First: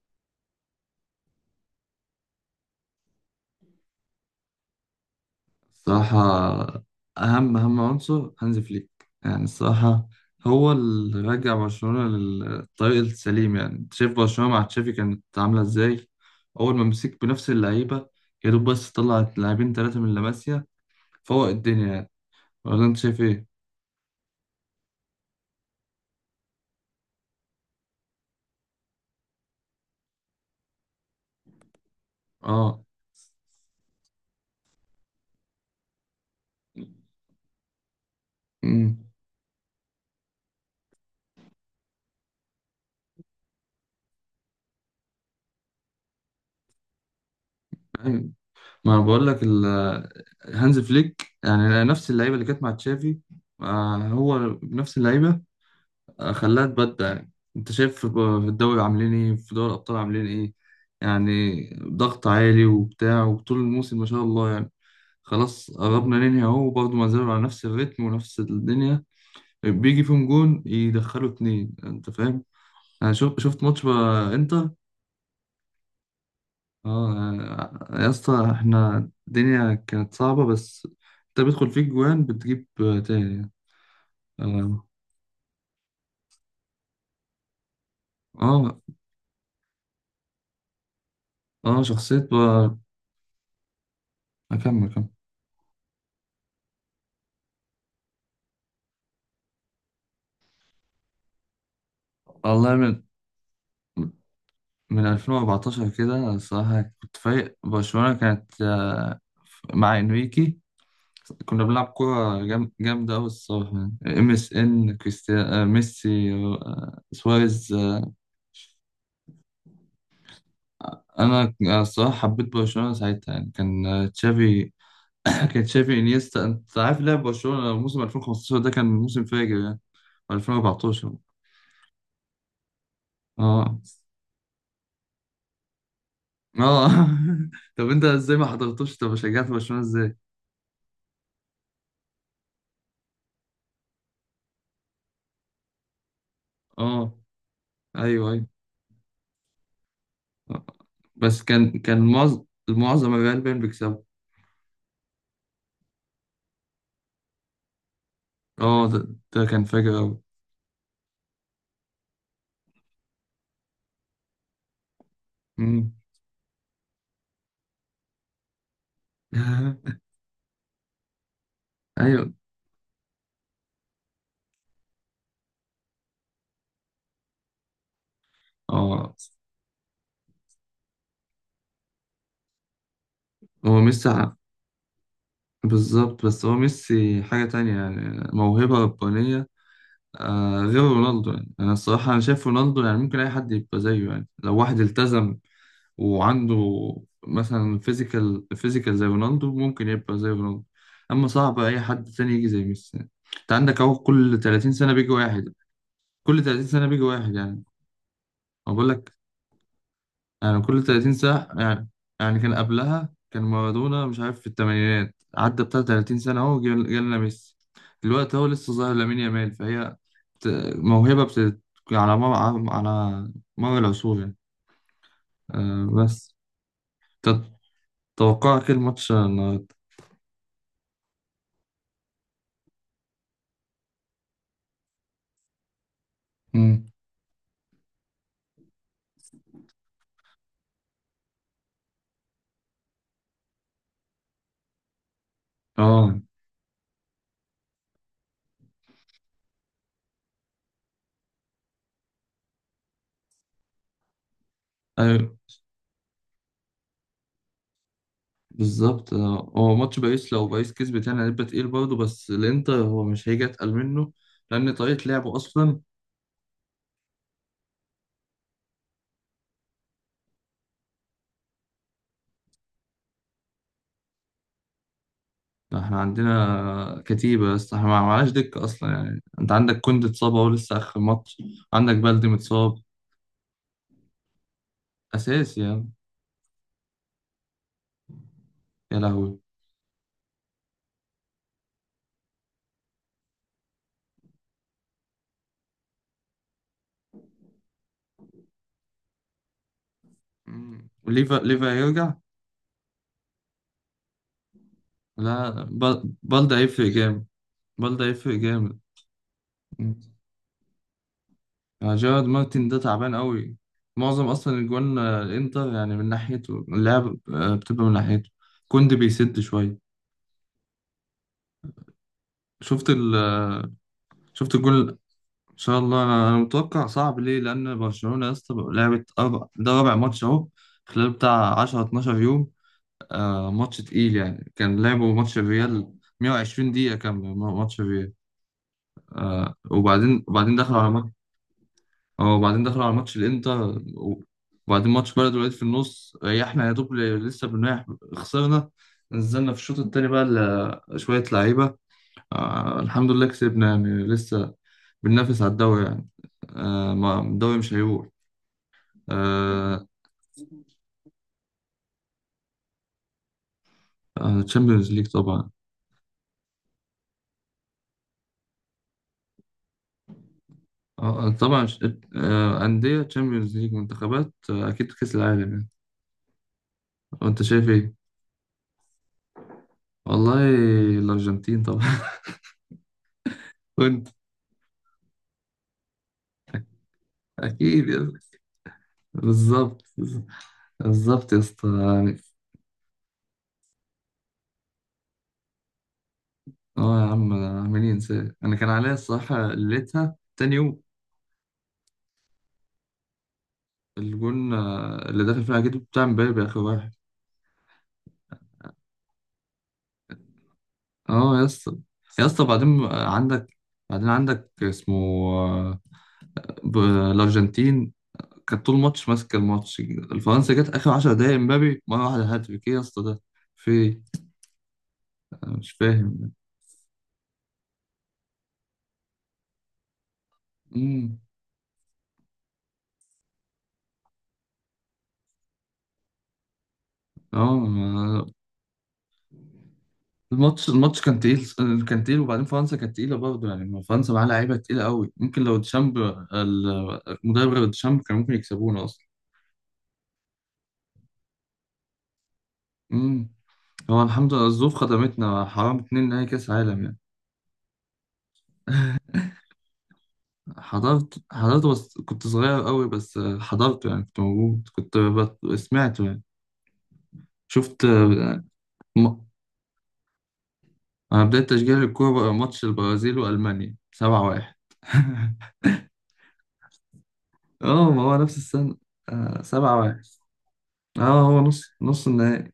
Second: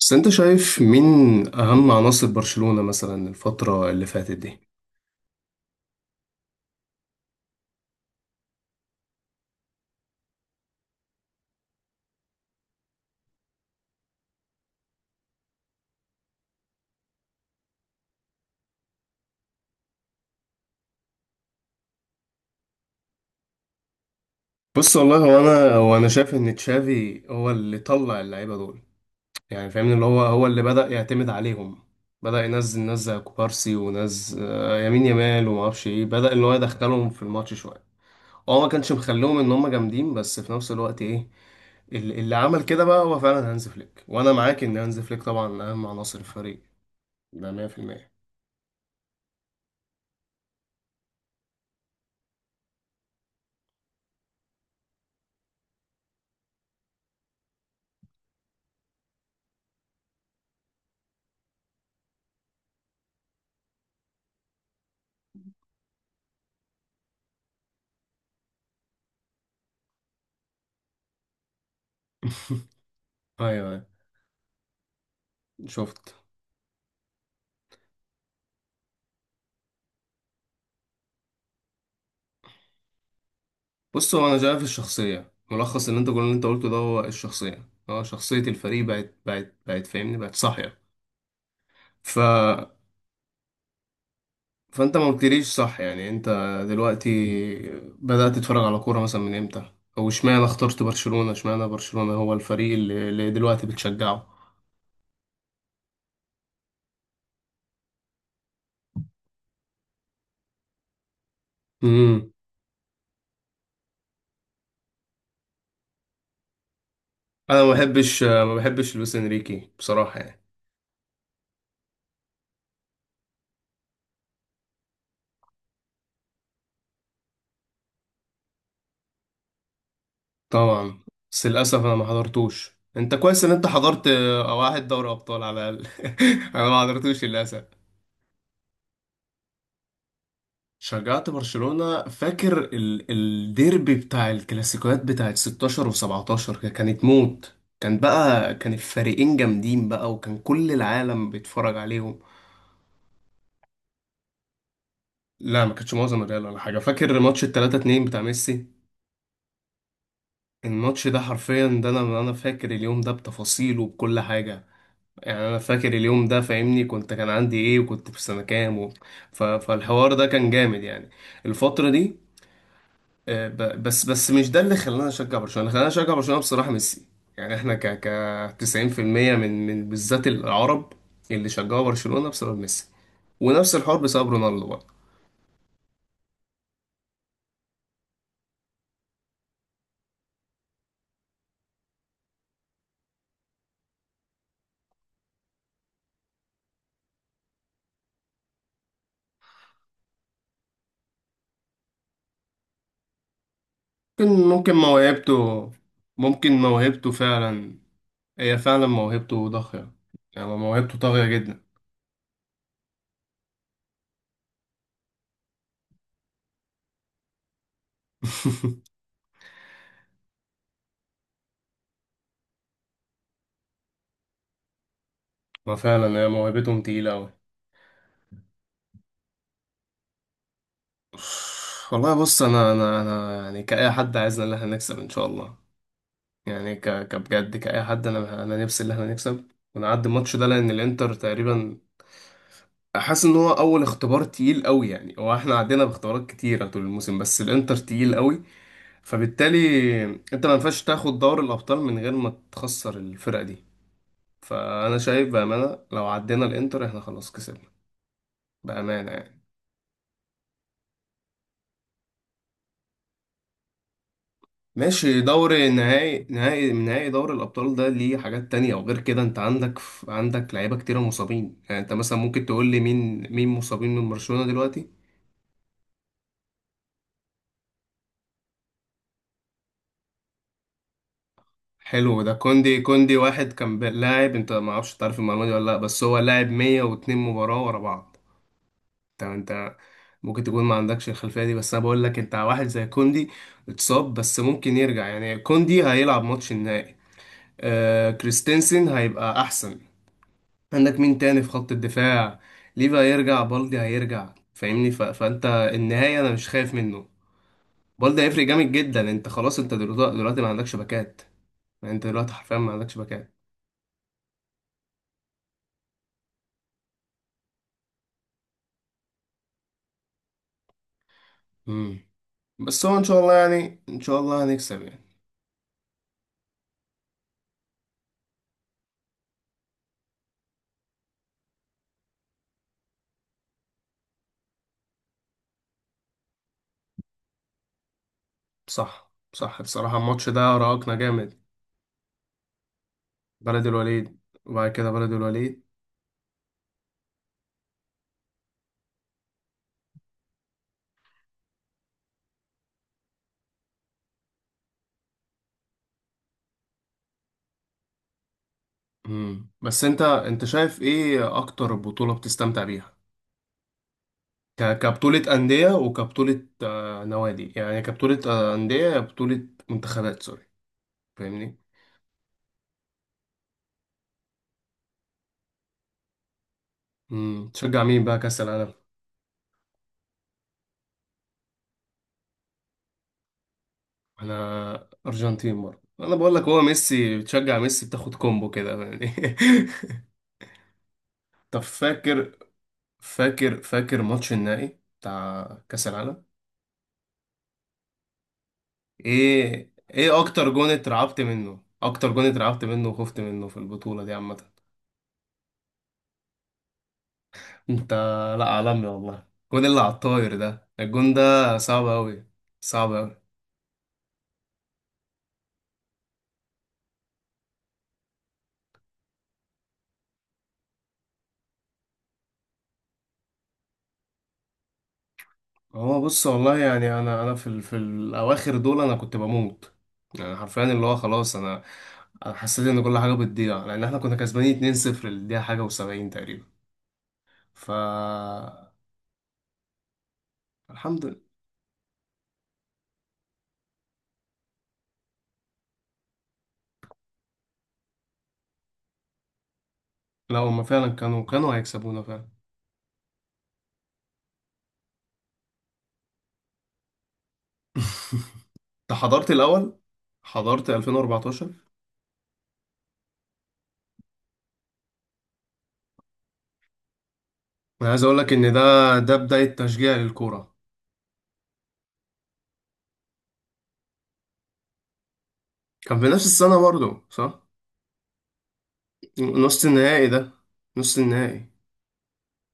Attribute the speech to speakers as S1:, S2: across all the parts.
S1: بس انت شايف مين اهم عناصر برشلونة مثلا الفترة اللي فاتت دي.
S2: الصراحة، أهم عنصر هانز فليك. يعني الصراحة، هو اللي رجع برشلونة للطريق السليم. يعني أنت شايف برشلونة مع تشافي كانت عاملة إزاي؟ أول ما مسك بنفس اللعيبة، يا دوب بس طلع لاعبين ثلاثة من لاماسيا فوق الدنيا يعني. ولا أنت شايف إيه؟
S1: بص والله، هو انا هو انا شايف ان تشافي هو اللي طلع اللعيبة دول، يعني فاهمني، اللي هو اللي بدأ يعتمد عليهم، بدأ ينزل
S2: آه.
S1: ناس زي كوبارسي وناس يمين يمال وما اعرفش ايه، بدأ ان هو يدخلهم في الماتش شوية. هو ما كانش
S2: أمم.
S1: مخليهم ان هم جامدين، بس في نفس الوقت ايه، اللي عمل كده بقى هو فعلا هانز فليك، وانا معاك ان هانز فليك طبعا اهم عناصر الفريق. ده 100%.
S2: أيوة. ما أنا بقول لك هانز فليك يعني نفس اللعيبة اللي كانت مع تشافي. هو نفس اللعيبة. خلاها تبدع. يعني انت شايف في الدوري عاملين ايه، في دوري الابطال عاملين ايه؟ يعني ضغط عالي وبتاع، وطول الموسم ما شاء الله يعني. خلاص قربنا ننهي اهو، وبرضه ما زالوا على نفس الريتم ونفس الدنيا. بيجي فيهم جون يدخلوا اتنين، انت فاهم. انا
S1: ايوه،
S2: شفت ماتش
S1: أيوة،
S2: بقى انتر.
S1: شفت.
S2: اه، يا اسطى احنا الدنيا كانت صعبة بس. انت بيدخل فيك جوان بتجيب تاني.
S1: بص، هو انا شايف
S2: اه.
S1: الشخصيه، ملخص اللي انت كل اللي انت قلته ده هو الشخصيه، اه، شخصيه
S2: اه.
S1: الفريق بقت فاهمني، بقت صاحيه. ف
S2: شخصية بقى. اكمل،
S1: فانت ما
S2: كمل.
S1: قلتليش صح يعني، انت دلوقتي بدات تتفرج على كوره مثلا من امتى؟ او اشمعنى اخترت برشلونه؟ اشمعنى برشلونه هو الفريق
S2: والله،
S1: اللي دلوقتي بتشجعه؟
S2: من 2014 كده الصراحة كنت فايق. برشلونة كانت مع انريكي. كنا بنلعب
S1: امم.
S2: كورة جامدة أوي الصراحة. يعني. ام اس ان، كريستيانو، ميسي،
S1: انا
S2: سواريز،
S1: ما بحبش لويس انريكي بصراحه يعني.
S2: أنا الصراحة حبيت برشلونة ساعتها. يعني كان تشافي. كان تشافي، انيستا، أنت عارف لعب برشلونة موسم 2015. ده كان موسم فاجر يعني.
S1: طبعا.
S2: 2014.
S1: بس للاسف انا ما حضرتوش، انت كويس ان انت
S2: اه.
S1: حضرت واحد دوري ابطال على الاقل. انا ما
S2: اه.
S1: حضرتوش للاسف.
S2: طب أنت ازاي ما حضرتوش؟ طب شجعت برشلونة ازاي؟
S1: شجعت برشلونة فاكر الديربي بتاع الكلاسيكوات بتاعت 16 و17، كانت
S2: اه.
S1: موت، كان
S2: ايوه، ايوه.
S1: بقى كان الفريقين جامدين بقى، وكان كل العالم
S2: بس
S1: بيتفرج
S2: كان
S1: عليهم.
S2: معظم الريال باين بيكسبوا.
S1: لا ما كانتش معظم الريال ولا حاجة، فاكر ماتش ال 3-2 بتاع ميسي،
S2: اه، ده كان فاجر أوي.
S1: الماتش ده حرفيا ده، انا فاكر اليوم ده بتفاصيله، بكل حاجة يعني. انا فاكر
S2: مم.
S1: اليوم ده فاهمني، كنت كان عندي ايه، وكنت في سنة كام فالحوار ده كان جامد يعني. الفترة دي،
S2: أيوه.
S1: بس مش ده اللي خلانا نشجع برشلونة، اللي خلانا نشجع برشلونة بصراحة ميسي. يعني احنا ك ك
S2: اه،
S1: 90% من بالذات العرب اللي شجعوا برشلونة بسبب ميسي، ونفس
S2: هو
S1: الحوار
S2: ميسي
S1: بسبب رونالدو برضه.
S2: بالظبط. بس هو ميسي حاجة تانية يعني موهبة ربانية. غير رونالدو يعني. أنا الصراحة أنا شايف رونالدو يعني ممكن أي حد يبقى زيه، يعني لو واحد التزم وعنده مثلا فيزيكال زي رونالدو ممكن يبقى زي رونالدو. أما صعب أي حد تاني يجي زي ميسي يعني. أنت عندك أهو، كل
S1: ممكن
S2: 30
S1: ممكن
S2: سنة بيجي واحد.
S1: موهبته،
S2: كل
S1: ممكن
S2: 30 سنة بيجي
S1: موهبته
S2: واحد يعني.
S1: فعلا، هي
S2: أنا
S1: فعلا
S2: بقول لك،
S1: موهبته ضاغية، يعني
S2: يعني كل
S1: موهبته
S2: 30
S1: طاغية
S2: ساعة
S1: جدا.
S2: يعني. يعني كان قبلها كان مارادونا، مش عارف في الثمانينات عدى بتاع 30 سنة أهو جالنا ميسي. دلوقتي أهو لسه ظاهر لامين يامال، فهي بت- موهبة على مر على مر العصور يعني.
S1: ما
S2: أه
S1: فعلا هي
S2: بس.
S1: موهبتهم تقيلة أوي.
S2: تت- توقعك إيه الماتش النهاردة؟
S1: والله بص، أنا يعني كأي حد عايزنا إن احنا نكسب إن شاء الله، يعني
S2: مم.
S1: كبجد كأي حد، أنا نفسي إن إحنا نكسب ونعدي الماتش ده، لأن الإنتر تقريبا حاسس إن هو أول اختبار تقيل قوي يعني. هو إحنا عدينا
S2: اه.
S1: باختبارات كتيرة طول الموسم، بس الإنتر تقيل قوي، فبالتالي أنت ما ينفعش تاخد دوري الأبطال من غير ما تخسر الفرقة دي. فأنا شايف
S2: ايوه،
S1: بأمانة لو عدينا الإنتر إحنا خلاص كسبنا بأمانة
S2: بالظبط.
S1: يعني.
S2: هو ماتش باريس لو باريس كسبت يعني هيبقى تقيل برضه، بس الانتر هو مش هيجي اتقل منه. لان طريقه
S1: ماشي،
S2: لعبه
S1: دوري
S2: اصلا.
S1: نهائي دوري الأبطال ده ليه حاجات تانية، وغير كده أنت عندك لعيبة كتيرة مصابين، يعني أنت مثلا ممكن تقول لي مين مين مصابين من برشلونة دلوقتي؟
S2: احنا عندنا كتيبة، بس احنا ما معناش دكة اصلا. يعني انت عندك كوندي اتصاب اهو لسه اخر ماتش. عندك
S1: حلو،
S2: بلدي
S1: ده كوندي،
S2: متصاب،
S1: كوندي واحد كان لاعب، أنت ما أعرفش تعرف المعلومة دي
S2: اساسي
S1: ولا لأ،
S2: يعني.
S1: بس هو لاعب 102 مباراة ورا بعض.
S2: يا
S1: أنت
S2: لهوي.
S1: أنت ممكن تكون ما عندكش الخلفية دي، بس أنا بقول لك أنت واحد زي كوندي اتصاب بس ممكن يرجع، يعني كوندي هيلعب ماتش النهائي، آه كريستنسن هيبقى أحسن.
S2: مم.
S1: عندك مين
S2: وليفا،
S1: تاني في خط
S2: هيرجع.
S1: الدفاع؟ ليفا هيرجع، بالدي هيرجع، فاهمني، فانت
S2: لا،
S1: النهاية انا مش
S2: بلدي
S1: خايف
S2: هيفرق
S1: منه.
S2: جامد. بلدي
S1: بالدي
S2: هيفرق
S1: هيفرق جامد
S2: جامد.
S1: جدا، انت خلاص انت
S2: مم.
S1: دلوقتي ما عندكش باكات، يعني
S2: يعني
S1: انت
S2: جيرارد
S1: دلوقتي حرفيا
S2: مارتن
S1: ما
S2: ده
S1: عندكش
S2: تعبان
S1: باكات.
S2: قوي. معظم اصلا الجوان، الانتر يعني من ناحيته اللعب، بتبقى من ناحيته. كوندي بيسد شوية.
S1: امم. بس
S2: شفت
S1: هو ان
S2: ال
S1: شاء الله
S2: آه،
S1: يعني، ان شاء الله
S2: شفت
S1: هنكسب
S2: الجون.
S1: يعني.
S2: ان شاء الله، انا متوقع صعب. ليه؟ لان برشلونه يا اسطى بقى لعبت أربع، ده رابع ماتش اهو، خلال بتاع 10 12 يوم. آه، ماتش تقيل يعني. كان لعبوا ماتش الريال، 120 دقيقه كامله ماتش الريال.
S1: صح
S2: آه،
S1: صح، بصراحة
S2: وبعدين
S1: الماتش ده
S2: دخلوا على
S1: راهقنا
S2: ماتش.
S1: جامد.
S2: اه، وبعدين دخلوا على ماتش
S1: بلد
S2: الانتر.
S1: الوليد، وبعد كده
S2: وبعدين
S1: بلد
S2: ماتش بلد الوليد
S1: الوليد.
S2: في النص، ريحنا يا دوب لسه بنريح. خسرنا. نزلنا في الشوط التاني بقى شويه لعيبه. آه، الحمد لله كسبنا، يعني لسه بننافس على الدوري يعني. آه، ما الدوري مش هيروح.
S1: امم، بس
S2: آه
S1: انت شايف ايه اكتر بطولة بتستمتع بيها؟
S2: تشامبيونز ليج
S1: كبطولة
S2: طبعا.
S1: أندية، وكبطولة نوادي، يعني كبطولة أندية، بطولة منتخبات سوري، فاهمني.
S2: طبعا أندية تشامبيونز ليج، منتخبات، أكيد كأس العالم يعني. وأنت
S1: مم.
S2: شايف
S1: تشجع
S2: إيه؟
S1: مين بقى كأس العالم؟
S2: والله، الأرجنتين طبعا. وأنت.
S1: أنا أرجنتين برضه، أنا بقول لك هو ميسي، بتشجع ميسي
S2: أكيد يا
S1: بتاخد
S2: اسطى.
S1: كومبو كده يعني.
S2: بالظبط. بالظبط يا
S1: طب
S2: اسطى يعني.
S1: فاكر، فاكر ماتش النهائي بتاع كأس العالم؟
S2: أه يا عم، عاملين إنسان، أنا كان عليا الصراحة
S1: إيه
S2: ليتها
S1: إيه أكتر
S2: تاني
S1: جون
S2: يوم.
S1: اترعبت منه، أكتر جون اترعبت منه وخفت منه في البطولة دي عامة؟
S2: الجون اللي دخل فيها أكيد بتاع مبابي آخر واحد.
S1: انت، لا، عالمي والله، الجون اللي على الطاير ده، الجون ده
S2: أه يا اسطى.
S1: صعب قوي،
S2: يا اسطى بعدين،
S1: صعب
S2: آه،
S1: قوي.
S2: عندك بعدين عندك اسمه، آه، ب- الأرجنتين كانت طول الماتش ماسكه الماتش، الفرنسا جت اخر 10 دقايق امبابي مره واحده هاتريك، ايه يا اسطى ده؟ في إيه؟ انا مش
S1: هو بص،
S2: فاهم.
S1: والله يعني انا انا في في الاواخر دول انا كنت بموت، يعني حرفيا اللي هو
S2: امم.
S1: خلاص انا حسيت ان كل حاجه بتضيع، لان احنا كنا كسبانين 2-0 للدقيقه حاجه و70 تقريبا،
S2: اه،
S1: ف
S2: الماتش
S1: الحمد لله.
S2: كان تقيل. كان تقيل، وبعدين فرنسا كانت تقيله برضه يعني. ما فرنسا معاها لعيبه تقيله قوي، ممكن لو ديشامب المدرب غير ديشامب كان ممكن يكسبونا اصلا.
S1: لا هما فعلا كانوا هيكسبونا فعلا.
S2: امم. هو الحمد لله الظروف خدمتنا. حرام اتنين نهائي كاس عالم يعني.
S1: انت حضرت الاول، حضرت 2014.
S2: حضرته بس كنت صغير قوي. بس حضرته، يعني كنت موجود، كنت سمعته يعني. شفت.
S1: انا عايز اقول لك ان ده، ده بدايه تشجيع للكوره.
S2: انا بدأت تشجيع الكورة بقى ماتش البرازيل والمانيا 7-1.
S1: كان في نفس السنه برضو صح،
S2: اه، ما هو نفس السنة. آه،
S1: نص
S2: 7-1.
S1: النهائي ده، نص
S2: اه، هو
S1: النهائي.
S2: نص النهائي.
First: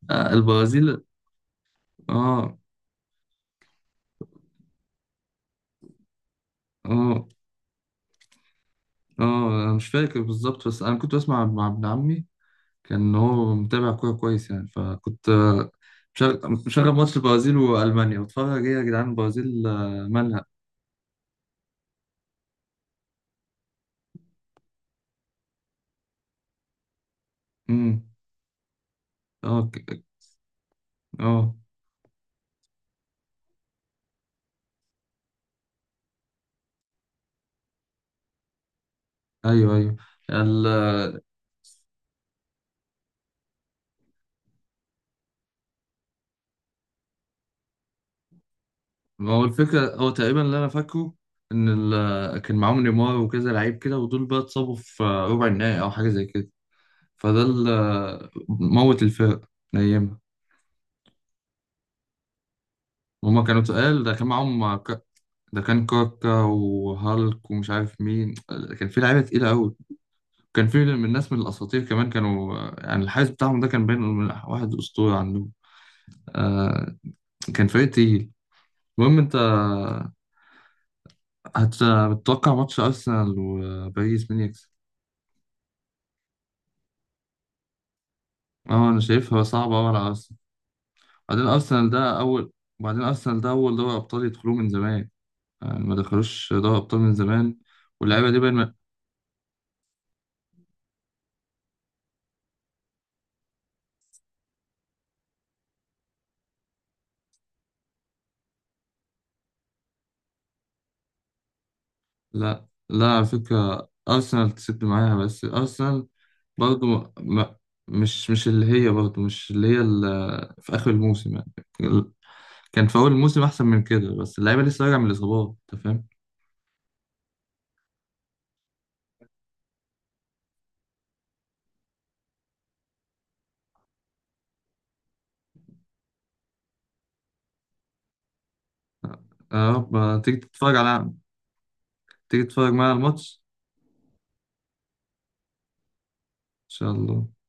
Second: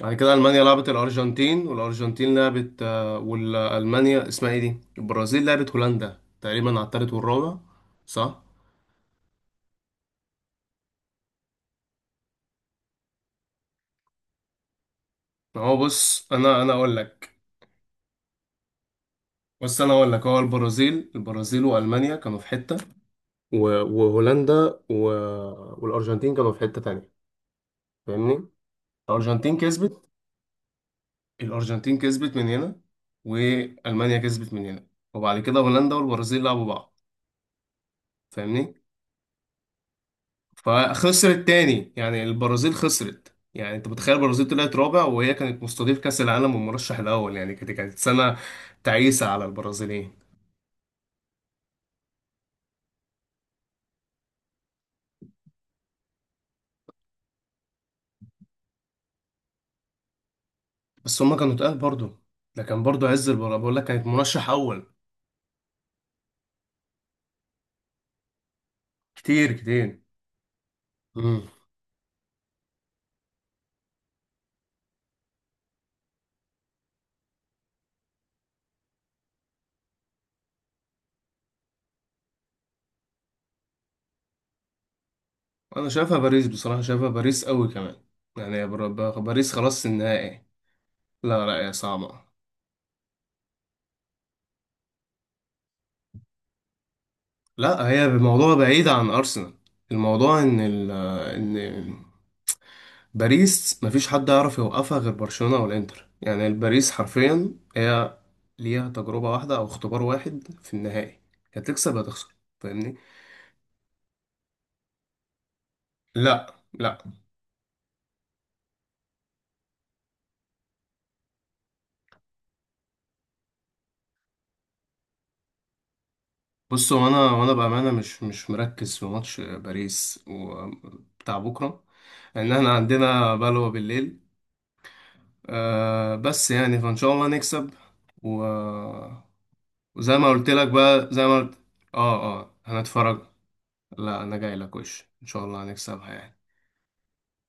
S1: بعد
S2: آه،
S1: كده ألمانيا لعبت
S2: البرازيل.
S1: الأرجنتين، والأرجنتين
S2: اه.
S1: لعبت والألمانيا اسمها ايه دي، البرازيل لعبت هولندا تقريبا على التالت
S2: اه.
S1: والرابع. صح.
S2: اه. انا مش فاكر بالظبط، بس انا كنت بسمع مع ابن عمي. كان هو متابع كورة كويس يعني، فكنت
S1: هو بص
S2: مشغل
S1: أنا أنا أقول
S2: ماتش
S1: لك
S2: البرازيل والمانيا واتفرج. ايه يا جدعان البرازيل
S1: بص أنا أقول لك، هو
S2: مالها؟
S1: البرازيل وألمانيا كانوا في حتة، وهولندا والأرجنتين كانوا في حتة تانية،
S2: امم.
S1: فاهمني. الأرجنتين
S2: اه.
S1: كسبت،
S2: اه.
S1: الأرجنتين كسبت من هنا، وألمانيا كسبت من هنا، وبعد كده هولندا والبرازيل لعبوا بعض، فاهمني.
S2: ايوه، ايوه.
S1: فخسرت تاني يعني، البرازيل خسرت، يعني انت متخيل البرازيل طلعت رابع وهي كانت مستضيف كأس العالم والمرشح الأول، يعني كانت سنة تعيسة
S2: ما
S1: على
S2: هو الفكرة هو
S1: البرازيليين.
S2: تقريبا اللي أنا فاكره، إن كان معاهم نيمار وكذا لعيب كده، ودول بقى اتصابوا في ربع النهائي أو حاجة زي كده. فده اللي موت الفرق أيامها.
S1: بس هما كانوا تقال برضه، ده كان برضه عز
S2: هما
S1: البرازيل
S2: كانوا
S1: بقول لك،
S2: تقال،
S1: كانت
S2: ده كان
S1: مرشح
S2: معاهم
S1: أول،
S2: ده كان كاكا وهالك ومش عارف مين، كان في لعيبة تقيلة
S1: كتير
S2: أوي.
S1: كتير.
S2: كان في من الناس من
S1: امم.
S2: الأساطير كمان كانوا، يعني الحارس بتاعهم ده كان باين إنه من واحد أسطورة عندهم. آه، كان فريق تقيل. المهم أنت، هتتوقع ماتش أرسنال وباريس مين يكسب؟
S1: انا شايفها باريس بصراحة، شايفها باريس قوي كمان، يعني
S2: اه، انا شايفها
S1: باريس
S2: صعبة
S1: خلاص
S2: أوي على أرسنال.
S1: النهائي.
S2: بعدين
S1: لا لا، يا
S2: أرسنال ده
S1: صعبة.
S2: أول بعدين أرسنال ده أول دوري أبطال يدخلوه من زمان. يعني ما دخلوش دوري أبطال من زمان.
S1: لا هي
S2: واللعيبة دي
S1: الموضوع
S2: باين ما.
S1: بعيد عن أرسنال، الموضوع ان باريس مفيش حد يعرف يوقفها غير برشلونة او الانتر، يعني الباريس حرفيا هي ليها تجربة واحدة او اختبار واحد في النهائي، يا تكسب يا تخسر،
S2: لا،
S1: فاهمني.
S2: لا، على فكرة أرسنال تسد معاها. بس أرسنال،
S1: لا
S2: برضه
S1: لا.
S2: ما... ما... مش اللي هي، برضه مش اللي هي في آخر الموسم يعني. كان في أول الموسم أحسن من كده، بس اللعيبة لسه راجعة من الإصابات. أنت فاهم؟
S1: بص هو انا، وانا بامانه مش مركز في ماتش باريس وبتاع بكره، لان احنا عندنا بلوه بالليل. أه بس يعني فان شاء الله نكسب و...
S2: يا
S1: وزي
S2: رب
S1: ما قلت لك بقى، زي ما قلت، اه
S2: تيجي
S1: اه
S2: تتفرج معايا على
S1: هنتفرج.
S2: الماتش.
S1: لا انا جاي لك وش، ان شاء الله هنكسبها يعني.
S2: إن شاء الله.